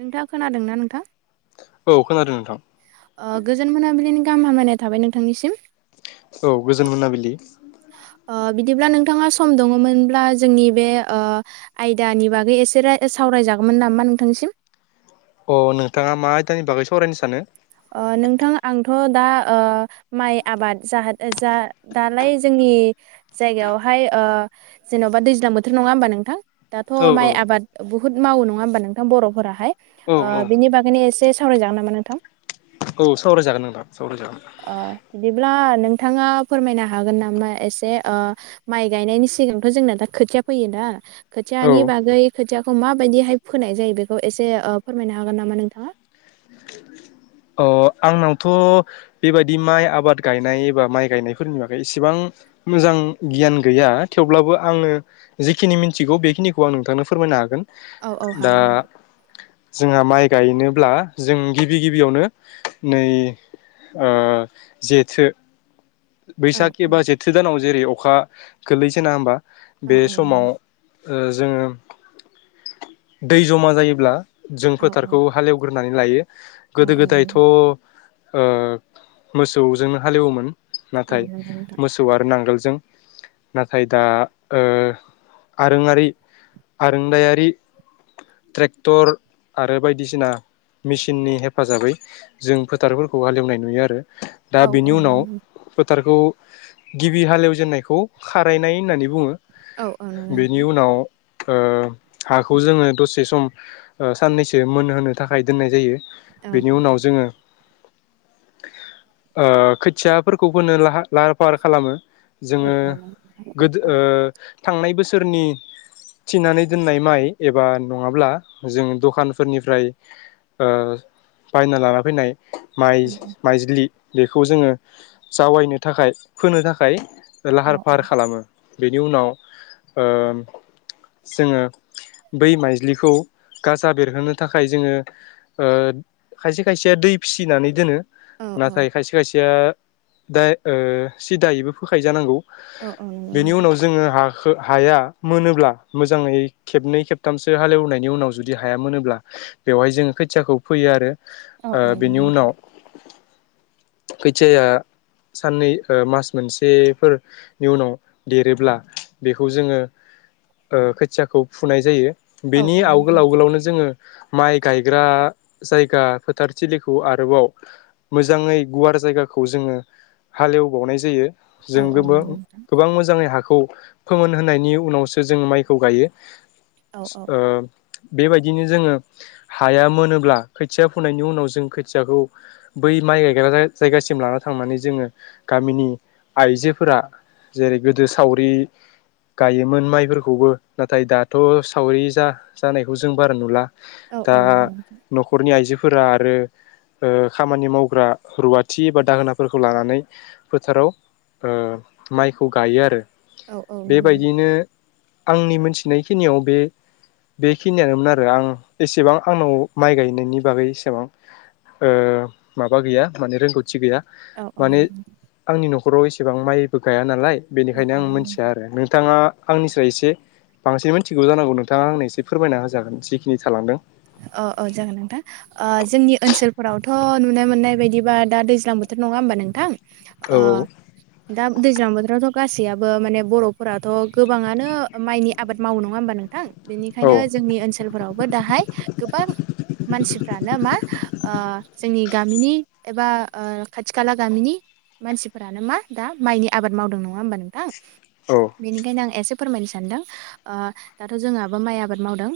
नोंथाङा खोनादोंना नोंथां? औ खोनादों नोंथां। गोजोन मोनाबिलिनि गाहाम हामायनाय थाबाय नोंथांनिसिम। औ गोजोन मोनाबिलि। ओ बिदिब्ला नोंथाङा सम दङमोनब्ला जोंनि बे ओ आयदानि बागै एसे रा सावरायजागौमोन नामा नोंथांनिसिम। अ नोंथाङा मा आयदानि बागै सावरायनो सानो? ओ नोंथां आंथ' दा ओ माइ आबाद जा जा दालाय जोंनि जायगायावहाय ओ जेन'बा दैज्लां बोथोर नङा होमबा नोंथां दाथ' औ माइ औ आबाद ब हुद मावो नङा होमबा नोंथां बर'फोराहाय औ ओ औ बिदिनि बागैनो एसे सावरायजागोन नामा नोंथां? औ सावराय जागोन नोंथां सावराय जागोन। ओ बिदिब्ला नोंथाङा फोरमायनो हागोन नामा एसे ओ माइ गायनायनि सिगांथ' जोंना दा खोथिया फैयोना औ खोथिआनि बागै खोथिया खौ माबायदिहाय फोनाय जायो बेखौ एसे ओ फोरमायनो हागोन नामा नोंथाङा? अ आंनावथ' बेबायदि माइ आबाद गायनाय एबा माइ गायनायफोरनि बागै इसेबां मोजां गियान गैया थेवब्लाबो आङो जिखिनि मिन्थिगौ बेखिनिखौ आं नोंथांनो फोरमायनो हागोन। औ औ दा हागोन। जोंहा माइ गायनोब्ला जों गिबि गिबियावनो नै ओ जेथो औ बैसाग औ एबा जेथो दानाव जेरै अखा गोलैजेना होमबा औ बे औ नंगौ समाव ओ जोङो दै जमा जायोब्ला जों औ फोथारखौ हालेवग्रो होननानै लायो। औ गोदो औ गोदायथ' नंगौ ओ मोसौजोंनो हालेवोमोन। औ नाथाय नंगौ नोंथां मोसौ आरो नांगोल जों नाथाय ओ दा आरोङारि आरोंदायारि ट्रेक्टर आरो बायदिसिना मेसिननि हेफाजाबै जों फोथारफोरखौ हालेवनाय नुयो आरो। औ औ औ। थारखौ गिबि हालेवजेननायखौ खारायनाय होननानै बुङो। बेनि नोंथां उनाव ओ हाखौ जोङो दसे सम साननैसो मोनहोनो थाखाय दोननाय जायो। बेनि औ उनाव जोङो ओ खोथिआ फोरखौ होनो ला लाहार फाहार खालामो औ जोङो औ नंगौ गोदो थांनाय बोसोरनि थिनानै दोननाय माइ एबा नङाब्ला जों दखानफोरनिफ्राय ओ बायना लाना फैनाय माइ औ माइज्लि बेखौ जोङो जावायनो थाखाय फोनो थाखाय ओ लाहार औ फाहार खालामो बेनि उनाव ओ जोङो बै माइज्लिखौ गाजा बेरहोनो थाखाय जोङो ओ खायसे खायसेया दै फिसिनानै दोनो औ नाथाय खायसे खायसेया दा ओ सिदायैबो फोखायो जानांगौ औ औ नंगौ बेनि नोंथां उनाव जोङो हा खो हाया मोनोब्ला मोजाङै खेबनै खेबथामसो हालेवनायनि उनाव जुदि हाया मोनोब्ला बेवहाय जोङो खोथियाखौ फैयो आरो औ औ खै खोथियाया साननै ओ मास मोनसेफोरनि उनाव देरोब्ला बेखौ जोङो ओ खोथियाखौ फुनाय जायो औ बेनि औ नंगौ आवगोल नोंथां आवगोलावनो जोङो माइ गायग्रा जायगा फोथारथिलिखौ आरोबाव मोजाङै गुवार जायगाखौ खौ जोङो हालेवबावनाय जायो जों औ औ नंगौ गोबां नोंथां गोबां मोजाङै हाखौ खौ फोमोन होनायनि उनावसो जों माइखौ गायो औ ओ बेबायदिनो जोङो हाया मोनोब्ला खोथिया फुनायनि उनाव जों खोथियाखौ बै माइ गायग्रा जायगासिम सिम लाना थांनानै जोङो गामिनि आइजोफोरा जेरै गोदो सावरि गायोमोन माइफोरखौबो नाथाय दाथ सावरि जा जानायखौ जों बारा नुला औ दा औ नंगौ नोंथां नखरनि आइजो फोरा आरो ओ खामानि मावग्रा रुवाथि थि बा दाहोनाफोरखौ लानानै फोथाराव ओ माइखौ गायो आरो औ औ नंगौ नोंथां बेबायदियैनो आंनि मोनथिनायखिनियाव बे बेखिनियानोमोन आरो आं एसेबां आंनाव माइ गायनायनि बागै एसेबां ओ माबा गैया माने रोंगौथि थि गैया औ औ माने आंनि नखराव एसेबां माइबो गाया नालाय औ बेनिखायनो औ आं मोथिया आरो नोंथाङा आंनिस्राय इसे बांसिन मिथिगौ जानांगौ नोंथाङा आंनो इसे फोरमायना होजागोन जिखिनि थालांदों ओ ओ जागोन नोंथां ओ जोंनि ओनसोलफोरावथ नुनो मोननाय बायदिबा दा दैज्लां बोथोर नङा होमबा नोंथां अ औ दा दैज्लां बोथोरावथ गासैयाबो माने बरफोराथ गोबाङानो माइनि आबाद मावो नङा होमबा नोंथां औ बेनिखायनो जोंनि ओनसोलफोरावबो दाहाय गोबां मानसिफ्रानो मा ओ जोंनि गामिनि एबा खाथि खाला गामिनि मानसिफोरानो मा दा माइनि आबाद मावदों नङा होमबा नोंथां औ बेनिखायनो आं एसे फोरमायनो सानदों दाथ' जोंहाबो माइ आबाद मावदों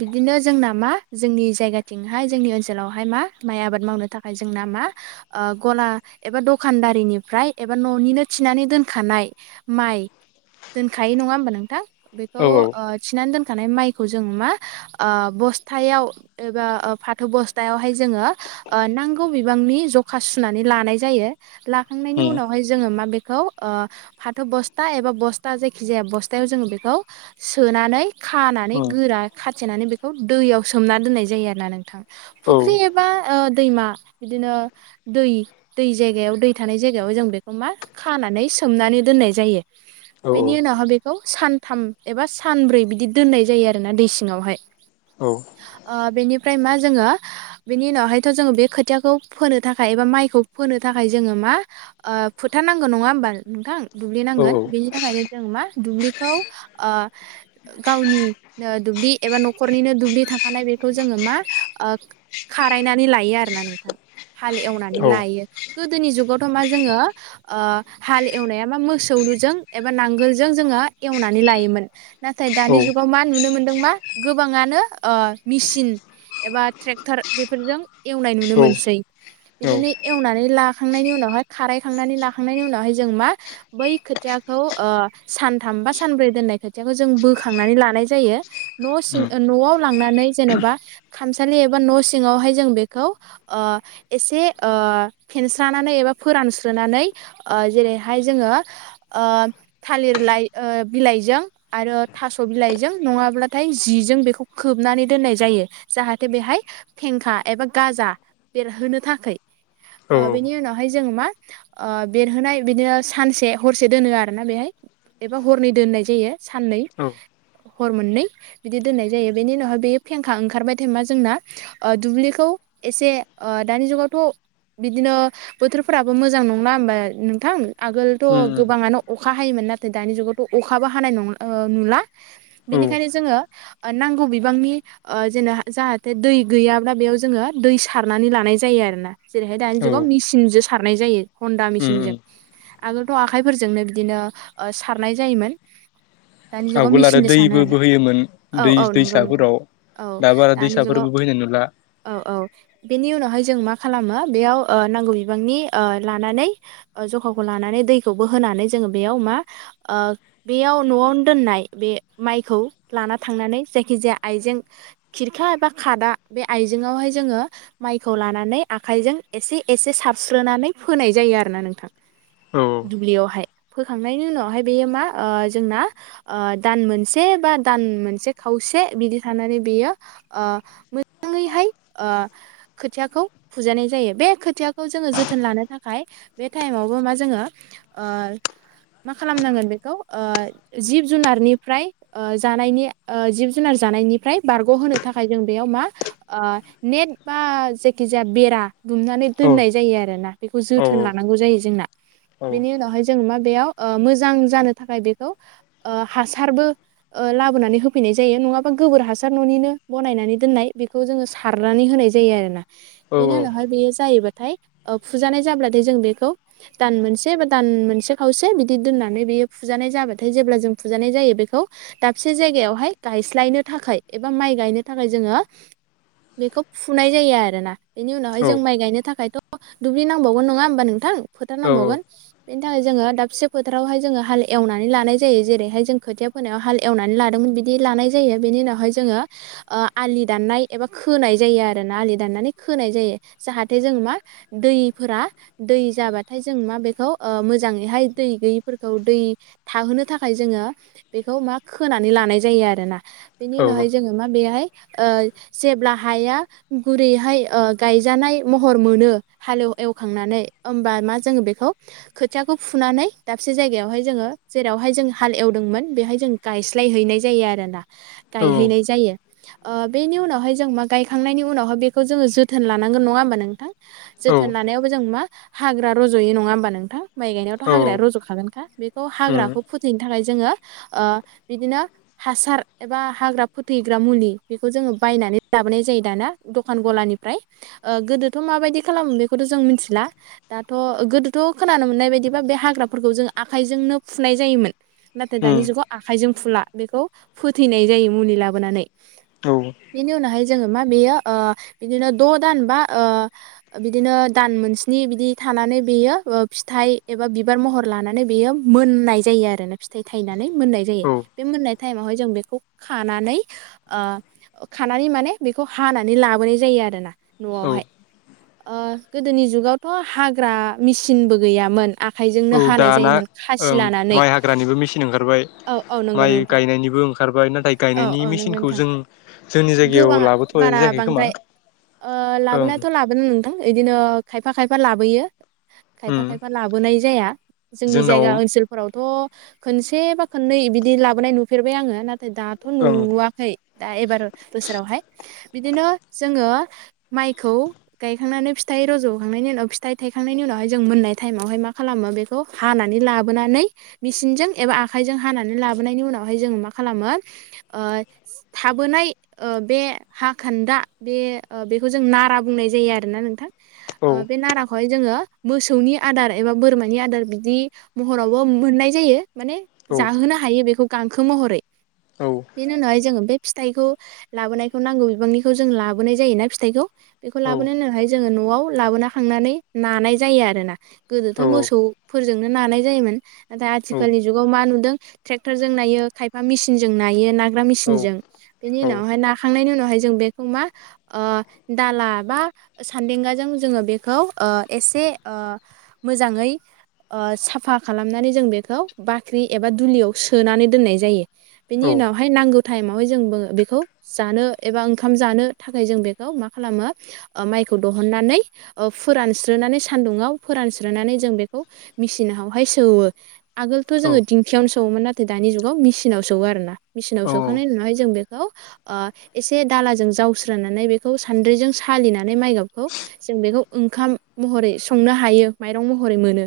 बिदिनो जोंना मा जोंनि जायगाथिंहाय जोंनि ओनसोलावहाय मा माइ आबाद मावनो थाखाय जोंना मा गला एबा दखानदारिनिफ्राय एबा न'निनो थिनानै दोनखानाय माइ दोनखाय नङा होमबा नोंथां। बेखौ औ थिनानै दोन माइखौ जों मा बस सपथायाव एबा फाथौ बस्थायावहाय जोङो नांगौ बिबांनि जखा सुनानै लानाय जायो। थांनायनि उनाव औ हाय जों मा बे खौ फाथो बस्था एबा बस्था जायखि जाया बस्थायाव जोङो बेखौ सोनानै औ खानानै उम गोरा खाथ थिनानै बेखौ दैयाव। सोमना दोननाय जायो आरोना नोंथां औ फुख्रि एबा दैमा बिदिनो दै दै जायगायाव दै थानाय जायगायाव जों बेखौ मा खानानै सोमनानै दोननाय जायो। औ बेनि उनावहा बेखौ सान थाम एबा सानब्रै बिदि दोननाय जायो आरोना दै सिङावहाय औ बेनिफ्राय मा जोङो बेनि उनावहायथ' जोङो बे खोथियाखौ फोनो थाखाय एबा माइखौ फोनो थाखाय जोङो मा फोथार नांगौ नङा होमबा नोंथां दुब्लि नांगोन बेनि थाखायनो जों मा दुब्लि गावनि दुब्लि एबा न'खरनिनो दुब्लि हानाय बेखौ जोङो मा खारायनानै लायो आरो ना नोंथां हालेवनानै औ लायो गोदोनि जुगावथ' मा जोङो हाल एवनाया मा मोसौजों एबा नांगोलजों जोङो एवनानै लायोमोन। नाथाय दानि जुगाव मा नुनो मोन मा गोबाङानो मेसिन एबा ट्रेक्टर बेफोरजों एवनाय नुनो औ मोनसै औ बिदिनो औ एवनानै ला खांनायनि उनावहाय खारखांनानै लाखांनायनि उनावहाय जों मा बै खोथियाखौ सानथाम बा सानब्रै दोननाय खोथिखौ जों बोखांनानै लानाय जायो न' न'आव लांनानै जेन'बा खामसालि एबा न' सिंङावहाय जों बेखौ एसे फेनस्रानानै एबा फोरानस्रोनानै जेरैहाय जोंङो थालिर लाइ बिलाइजों आरो थास' बिलाइजों नङाब्लाथाय जिजों खोबनानै दोननाय जायो जाहाथे बेहाय फेंखा एबा गाजा बेरहोनो थाखोय उम औ आ बेनि उनावहाय जों मा बेरहोनाय बिदिनो सानसे हरसे दोनो आरोना बेहाय एबा हरनै दोननाय जायो साननै हर मोननै बिदि दोननाय जायो बेनि उनावहाय बे फेंखा ओंखारबाय थाइ मा जोंना दुब्लिखौ एसे दानि जुगावथ' बिदिनो बोथोरफोराबो मोजां नंला होमबा नोंथां आगोलथ' उम गोबाङानो अखा हायोमोन नाथाय दानि जुगावथ' अखाबो हानाय नंला नुला उम बेनिखायनो जोङो नांगौ बिबांनि जेन जाहाथे दै गैयाब्ला बेयाव जोङो दै सारनानै लानाय जायो आरोना जेरैहाय दानि औ जुगाव मिसिनजों सारनाय जायो हन्दा उम उम मेचिनजों आगोलथ' आखाइफोरजोंनो बिदिनो सारनाय जायोमोन। दानि जुगाव आवगोल आरो मेसिनजों सानो दैबो आरोना बोहोयोमोन। औ दै औ नोंगौ नोंथां दैसाफोराव औ दा बारा दानि जुगाव दैसाफोरबो बोहैनाय नुला औ औ बेनि उनावहाय जों मा खालामो बेयाव ओ नांगौ बिबांनि लानानै जखाखौ लानानै दैखौबो होनानै जोङो बेयाव मा ओ बेयाव न'आवनो दोननाय बे माइखौ लाना थांनानै जायखिजाया आइजें खिरखा एबा खादा बे आइजेंआवहाय जोङो माइखौ लानानै आखाइजों एसे एसे सारस्रोनानै फोनाय जायो आरोना नोंथां औ दुब्लियावहाय फोखांनायनि उनावहाय बेयो मा जोंना दान मोनसे बा दान मोनसे खावसे बिदि थानानै बेयो ओ मोजाङैहाय ओ खोथियाखौ फुजानाय जायो बे खोथियाखौ जोङो जोथोन लानो थाखाय बे टाइमावबो मा जोङो ओ मा खालामनांगोन ओ बेखौ जिब जुनारनिफ्राय ओ जानायनि जिब जुनार जानायनिफ्राय बारग'होनो थाखाय जों बेयाव मा ओ नेट बा जायखि जाया बेरा दुमनानै औ दोननाय जायो आरोना बेखौ औ जोथोन लानांगौ जायो जोंना औ बेनि उनावहाय जों मा बेयाव ओ मोजां जानो थाखाय बेखौ ओ हासारबो ओ लाबोनानै होफैनाय जायो नङाबा गोबोर हासार न'निनो बनायनानै दोननाय बेखौ जोङो सारनानै होनाय जायो आरोना बेनि औ उनावहाय बेयो जायोबाथाय फुजानाय जाब्लाथाय जों बेखौ दान मोनसे बा दान मोनसे खावसे बिदि दोननानै बेयो फुजानाय जाबाथाय जेब्ला जों फुजानाय जायो बेखौ दाबसे जायगायावहाय गायस्लायनो थाखाय एबा माइ गायनो थाखाय जोङो बेखौ फुनाय जायो आरोना बेनि उनावहाय औ जों माइ गायनो थाखायथ' दुब्लि नांबावगोन नङा होमबा नोंथां फोथार औ औ नांबावगोन बेनि थाखाय जोङो दाबसे फोथारावहाय जोङो हाल एवनानै लानाय जायो जेरैहाय जों खोथिया फोनायाव हाल एवनानै लादोंमोन बिदि लानाय जायो बेनि उनावहाय जोङो आलि दाननाय एबा खोनाय जायो आरो ना आलि दाननानै खोनाय जायो जाहाथे जों मा दैफोरा दै जाबाथाय जों मा बेखौ मोजाङैहाय दै गैयिफोरखौ दै थाहोनो थाखाय जोङो। बेखौ मा खोनानै लानाय जायो आरोना बेनि औ उनावहाय जोङो मा बेहाय ओ जेब्ला हाया गुरैहाय गायजानाय महर मोनो हाल एव एवखांनानै होमबा मा जोङो बेखौ खोथियाखौ फुनानै दाबसे जायगायावहाय जोङो जेरावहाय जों हाल एवदोंमोन बेहाय जों गायस्लायहैनाय जायो आरोना औ गायहैनाय जायो ओ बेनि उनावहाय जों मा गायखांनायनि उनावहाय बेखौ जोङो जोथोन लानांगोन नङा होमबा नोंथां औ जोथोन लानायावबो जों मा हाग्रा रज'यो नङा होमबा नोंथां माइ गायनायावथ' औ हाग्राया रज'खागोनखा बेखौ उम हाग्राखौ फोथैनो थाखाय जोङो। ओ बिदिनो हासार एबा हाग्रा फोथैग्रा मुलि बेखौ जोङो बायनानै लाबोनाय जायो दाना दखान गलानिफ्राय ओ गोदोथ' माबायदि खालामो बेखौथ' जों मिथिला दाथ' गोदोथ' खोनानो मोननाय बायदिबा बे हाग्राफोरखौ जों आखाइजोंनो फुनाय जायोमोन नाथाय दानि उम जुगाव आखाइजों फुला बेखौ फोथैनाय जायो मुलि लाबोनानै औ बेनि उनावहाय जोङो मा बेयो बिदिनो ओ द'दान बा बिदिनो ओ दान मोनस्नि बिदि थानानै बेयो फिथाइ एबा बिबार महर लानानै बेयो मोननाय जायो आरो ना। थाय थायना नै मोनाय जायो औ बे मोन्नाय टाइमावहाय जों बेखौ खानानै ओ खानानै माने बेखौ हानानै लाबोनाय जायो आरोना। औ न'आवहाय। ओ गोदोनि जुगावथ' हाग्रा मेसिनबो गैयामोन। आखाइजोंनो औ हानाय दाना जायोमोन खासि ओं लानानै। माइ हाग्रानिबो मेचिन ओंखारबाय औ औ नंगौ माइ नोंथां गायनायनिबो ओंखारबाय नाथाय औ गायनायनि औ नंगौ मेचिनखौ नोंथां जों जोंनि जायगायाव गोबां लाबोथ'नाय बारा जायाखै बांद्राय खोमा ओ ओं। लाबोनायाथ' लाबोनो नोंथां इदिनो खायफा खायफा लाबोयो खायफा उम खायफा लाबोनाय जाया जोंनि जोंनाव जायगा ओनसोलफोरावथ' खनसे बा खननै बिदि लाबोनाय नुफेरबाय आङो ना नाथाय दाथ' ओं नुवाखै दा एबार बोसोरावहाय। बिदिनो जोङो माइखौ गायखांनानै फिथाइ रज'खांनायनि उनाव फिथाइ थायखांनायनि उनावहाय जों मोननाय टाइमावहाय मा खालामो बेखौ हानानै लाबोनानै मेचिनजों बि एबा आखाइजों हानानै लाबोनायनि उनावहाय जोंङो मा खालामो थाबोनाय बे हाखान्दा बे बेखौ जों नारा बुंनाय जायो आरोना नोंथां। आ बे नाराखौ हाय जोङो मोसौनि आदार एबा बोरमानि आदार बिदि महरावबो मोननाय जायो। माने औ जाहोनो हायो बेखौ। गांखो महरै औ बेनि उनावहाय जोङो बे फिथाइखौ लाबोनायखौ नांगौ बिबांनिखौ जों लाबोनाय जायोना फिथाइखौ बेखौ औ लाबोनाय उनाव हाय जोङो न'आव लाबोना खांनानै नानाय जायो आरोना गोदोथ' औ मोसौफोरजोंनो नानाय जायोमोन। आथिखालनि जुगाव मा नुदों ट्रेक्टरजों नायो खायफा मेसिनजों नायो ना ग्रा औ मेसिन बेनि उनावहाय नाखांनायनि उनाव फ्राय जों बेखौ मा ओ दाला बा सान्देंगाजों जङो बेखौ ओ एसे ओ मोजाङै ओ साफा खालामनानै जों बेखौ बाख्रि एबा दुलियाव सोनानै दोननाय जायो बेनि औ उनावहाय नांगौ टाइमावहाय जोंबो बेखौ जानो एबा ओंखाम जानो थाखाय जों बेखौ मा खालामो ओ माइखौ दहननानै फोरानस्रोनानै सानदुङाव फोरानस्रोनानै जों बेखौ मिचिनावहाय सौवो आगोलथ' जोंङो दिंखयावनो स वोमोन नाथाय दानि जुगाव मिचिनाव सौवो आरोना मिचिनाव औ सौखांनायनि उनावहाय जों बेखौ ओ एसे दालाजों जावस्रोनानै बेखौ सान्द्रिजों सालिनानै माइ गाबखौ जों बेखौ ओंखाम महरै संनो हायो माइरं महरै मोनो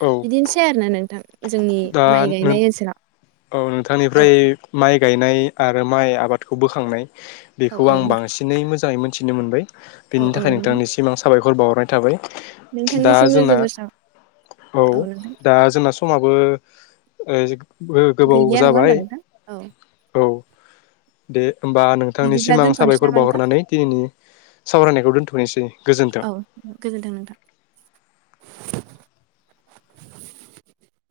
औ बिदिनोसै आरोना नों थां दा नो औ औ नोंथांनिफ्राय माइ गायनाय आरो माइ आबादखौ बोखांनाय औ बेखौ औ आं नोंथां बांसिनै मोजाङै मोन थिनो मोनबाय औ बिनि औ थाखाय नोंथां नोंथांनि सिम साबाय खर बावहरनाय थाबाय दा नोंथांनिसिमबो जोंना जोबोर साब औ दा जोंना स समाबो माबो ओ बो गोबाव गैलिया नङा जाबाय होमबा नोंथां औ औ दे होमबा नोंथांनि बिदिब्ला सिमां दोनथ'नोसै साबायखर नामा नोंथां बावहरनानै दिनैनि सावरायनायखौ दोनथ'नोसै गोजोन्थों औ गोजोन्थों नोंथां [inaudible]